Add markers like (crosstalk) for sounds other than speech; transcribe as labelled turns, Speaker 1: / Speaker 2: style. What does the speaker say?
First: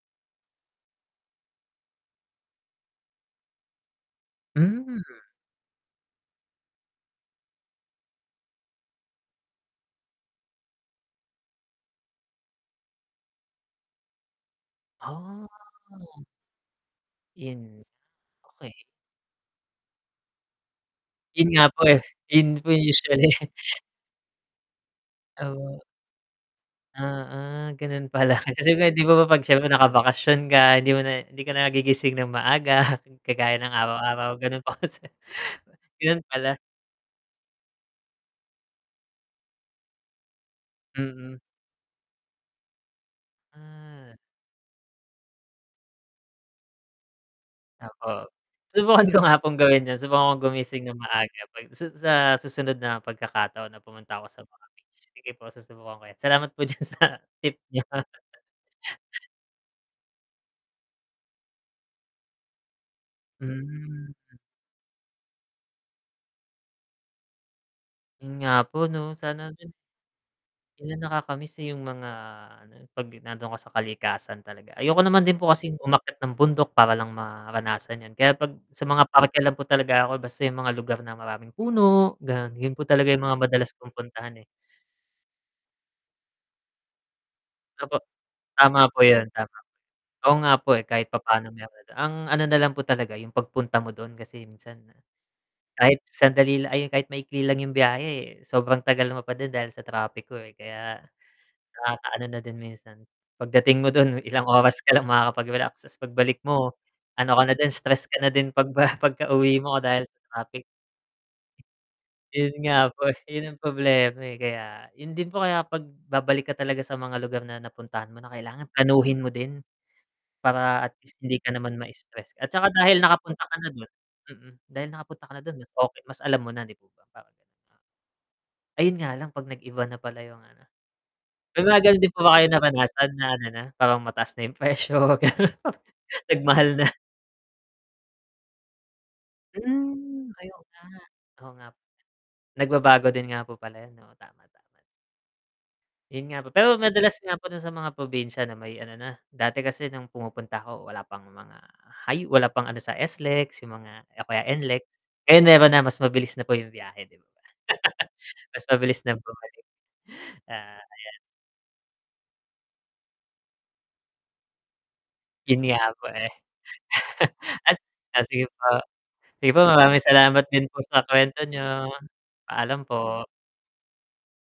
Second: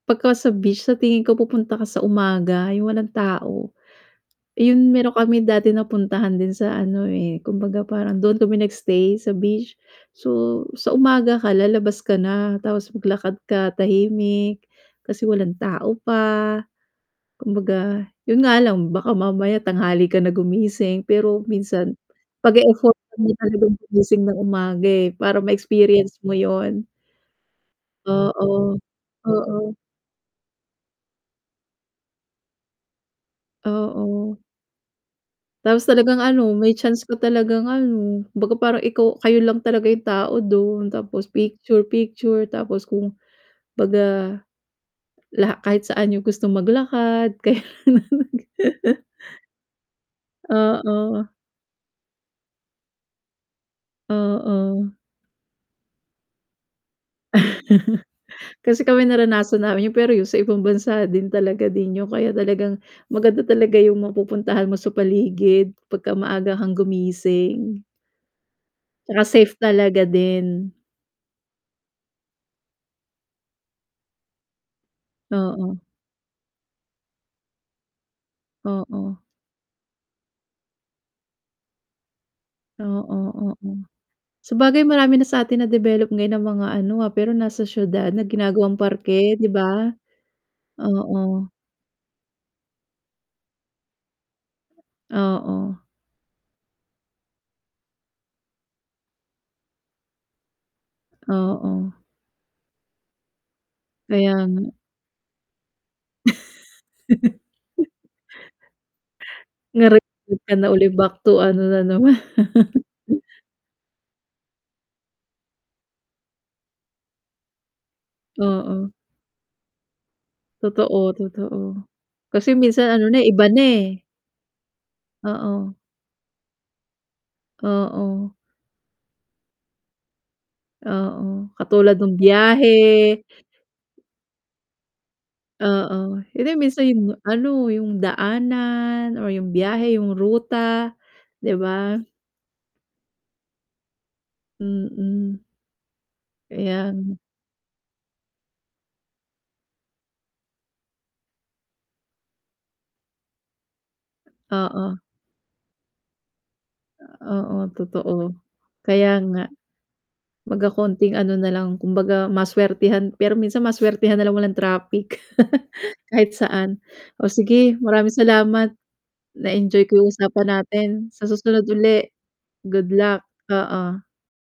Speaker 1: 'Pagka sa beach, sa tingin ko pupunta ka sa umaga, 'yong walang tao. Iyon,
Speaker 2: Hmm.
Speaker 1: meron kami dati napuntahan din sa ano, eh, kumbaga, parang doon kami nagstay sa beach, so sa umaga ka lalabas ka na, tapos maglakad ka, tahimik,
Speaker 2: Ha,
Speaker 1: kasi walan' tao
Speaker 2: oh.
Speaker 1: pa,
Speaker 2: In
Speaker 1: kumbaga, 'yon nga
Speaker 2: Okey.
Speaker 1: lang baka mamaya tanghali ka na gumising, pero
Speaker 2: 'Yon nga po,
Speaker 1: minsan
Speaker 2: eh, 'yon
Speaker 1: pag
Speaker 2: po 'yon
Speaker 1: eeffortan mo
Speaker 2: usually.
Speaker 1: talagang
Speaker 2: (chuckles)
Speaker 1: gumising ng umaga, eh, para
Speaker 2: Oh.
Speaker 1: ma-experience mo 'yon.
Speaker 2: Oo, gano'n pala kasi,
Speaker 1: Oo,
Speaker 2: eh, 'di po ba 'pag siyempre
Speaker 1: oo.
Speaker 2: nakabakasyon ka, hindi mo na hindi ka na nagigising ng maaga, (chuckles) kagaya ng araw-araw
Speaker 1: Oo.
Speaker 2: ganun po kasi.
Speaker 1: Tapos talagang
Speaker 2: Gano'n
Speaker 1: ano,
Speaker 2: pala.
Speaker 1: may chance ka talagang ano, baga parang ikaw kayo lang talaga 'yong tao doon, tapos
Speaker 2: Mhm.
Speaker 1: picture-picture tapos kung
Speaker 2: Ah.
Speaker 1: baga, laha kahit saan niyo gustong maglakad kaya.
Speaker 2: Opo. Subukan
Speaker 1: (chuckles)
Speaker 2: ko nga pong gawin 'yon, subukan kong gumising nang
Speaker 1: Oo.
Speaker 2: maaga 'pag sas sa susunod na pagkakataon na pumunta ako sa mga
Speaker 1: Oo.
Speaker 2: beach, sige po susubukan ko 'yan, salamat po diyan sa tip niyo.
Speaker 1: (chuckles) Kasi kami naranasan namin 'yon, pero yu sa ibang bansa din talaga din 'yon, kaya talagang maganda talaga 'yong
Speaker 2: Hmm.
Speaker 1: mapupuntahan mo sa paligid pagka maaga kang gumising.
Speaker 2: 'Yun nga po 'no,
Speaker 1: 'Tsaka
Speaker 2: sana
Speaker 1: safe
Speaker 2: din.
Speaker 1: talaga din.
Speaker 2: Ayun nakakamiss, eh, 'yong mga ano, eh, 'pag nandoon ako sa kalikasan talaga, ayoko naman din po kasing
Speaker 1: Oo.
Speaker 2: umakyat ng bundok, para lang maranasan 'yon, kaya 'pag sa mga
Speaker 1: Oo.
Speaker 2: parke lang po talaga ako, basta 'yong mga lugar na maraming puno, gano'n, 'yon po
Speaker 1: Oo,
Speaker 2: talaga 'yong mga
Speaker 1: oo.
Speaker 2: madalas kong puntahan, eh.
Speaker 1: Sabagay marami na sa atin nadevelop ngayon na mga ano, ah, pero nasa
Speaker 2: Opo,
Speaker 1: siyudad na ginagawang
Speaker 2: tama po 'yon,
Speaker 1: parke, 'di
Speaker 2: tama.
Speaker 1: ba?
Speaker 2: Oo nga po, eh, kahit
Speaker 1: Oo.
Speaker 2: papaano mayroon, ang ano na lang po talaga 'yong pagpunta mo doon kasi minsan
Speaker 1: Oo.
Speaker 2: kahit sandali la ay, 'yon kahit maikli lang 'yong biyahe, eh, sobrang tagal mo pa din dahil sa trapik ho, eh, kaya
Speaker 1: Oo.
Speaker 2: nakakaano na din minsan. Pagdating mo doon,
Speaker 1: Kaya
Speaker 2: ilang
Speaker 1: nga.
Speaker 2: oras ka lang makakapag-relax, 'tas pagbalik mo, ano ka na din,
Speaker 1: (chuckles)
Speaker 2: stress ka na din pagba pagkauwi mo
Speaker 1: Ngarit
Speaker 2: dahil sa
Speaker 1: huwag ka
Speaker 2: trapik.
Speaker 1: na uli back to ano na naman.
Speaker 2: Ayun nga po, eh, 'yon ang problema, eh, kaya 'yon din po, kaya 'pag babalik ka talaga sa mga lugar na napuntahan mo na, kailangan
Speaker 1: Oo.
Speaker 2: planuhin mo din. Para at
Speaker 1: Totoo,
Speaker 2: least hindi ka naman
Speaker 1: totoo.
Speaker 2: mastress at
Speaker 1: Kasi
Speaker 2: 'tsaka
Speaker 1: minsan
Speaker 2: dahil
Speaker 1: ano na, eh,
Speaker 2: nakapunta
Speaker 1: iba
Speaker 2: ka
Speaker 1: na,
Speaker 2: na doon
Speaker 1: eh.
Speaker 2: mm, dahil nakapunta ka na doon, mas
Speaker 1: Oo.
Speaker 2: okey, mas alam mo na, 'di po ba, parang
Speaker 1: Oo.
Speaker 2: Ayun nga lang 'pag nag-iba na pala 'yong ano.
Speaker 1: Oo,
Speaker 2: May mga
Speaker 1: katulad
Speaker 2: ganoon din
Speaker 1: no'ng
Speaker 2: po ba kayo napadasan
Speaker 1: biyahe.
Speaker 2: na ano na, parang mataas na 'yong presyo? Ganoon.
Speaker 1: Oo, hindi
Speaker 2: Nagmahal
Speaker 1: minsan
Speaker 2: na.
Speaker 1: 'yon ano, 'yong daanan or 'yong biyahe, 'yong
Speaker 2: Hmm, ay, oo nga.
Speaker 1: ruta,
Speaker 2: Oo
Speaker 1: 'di
Speaker 2: nga p
Speaker 1: ba?
Speaker 2: Nagbabago din nga po pala 'yon, oo, tama, tama.
Speaker 1: Mm.
Speaker 2: 'Yun nga po, pero
Speaker 1: Kaya ng
Speaker 2: madalas nga po do'n sa mga probinsya na may ano na, dati kasi no'ng pumupunta ako wala pang mga high wala pang ano sa SLEX, 'yong mga o kaya NLEX.
Speaker 1: Oo.
Speaker 2: Ngayon meron na, mas mabilis na po 'yong biyahe, 'di ba?
Speaker 1: Uh, oo, totoo.
Speaker 2: (chuckles) Mas mabilis ng
Speaker 1: Kaya nga.
Speaker 2: bumalik. 'Ya,
Speaker 1: Baga konting
Speaker 2: ayan.
Speaker 1: ano na lang, kumbaga maswertehan pero minsan maswertehan na lang walang trapik.
Speaker 2: 'Yun nga
Speaker 1: (chuckles)
Speaker 2: po, eh.
Speaker 1: Kahit saan. O, sige
Speaker 2: (chuckles) As
Speaker 1: maraming
Speaker 2: ah, sige po.
Speaker 1: salamat.
Speaker 2: Sige po,
Speaker 1: Naenjoy ko
Speaker 2: maraming
Speaker 1: 'yong
Speaker 2: salamat
Speaker 1: usapan
Speaker 2: din po
Speaker 1: natin,
Speaker 2: sa
Speaker 1: sa
Speaker 2: kuwento niyo.
Speaker 1: susunod uli.
Speaker 2: Paalam
Speaker 1: Good luck,
Speaker 2: po.
Speaker 1: oo.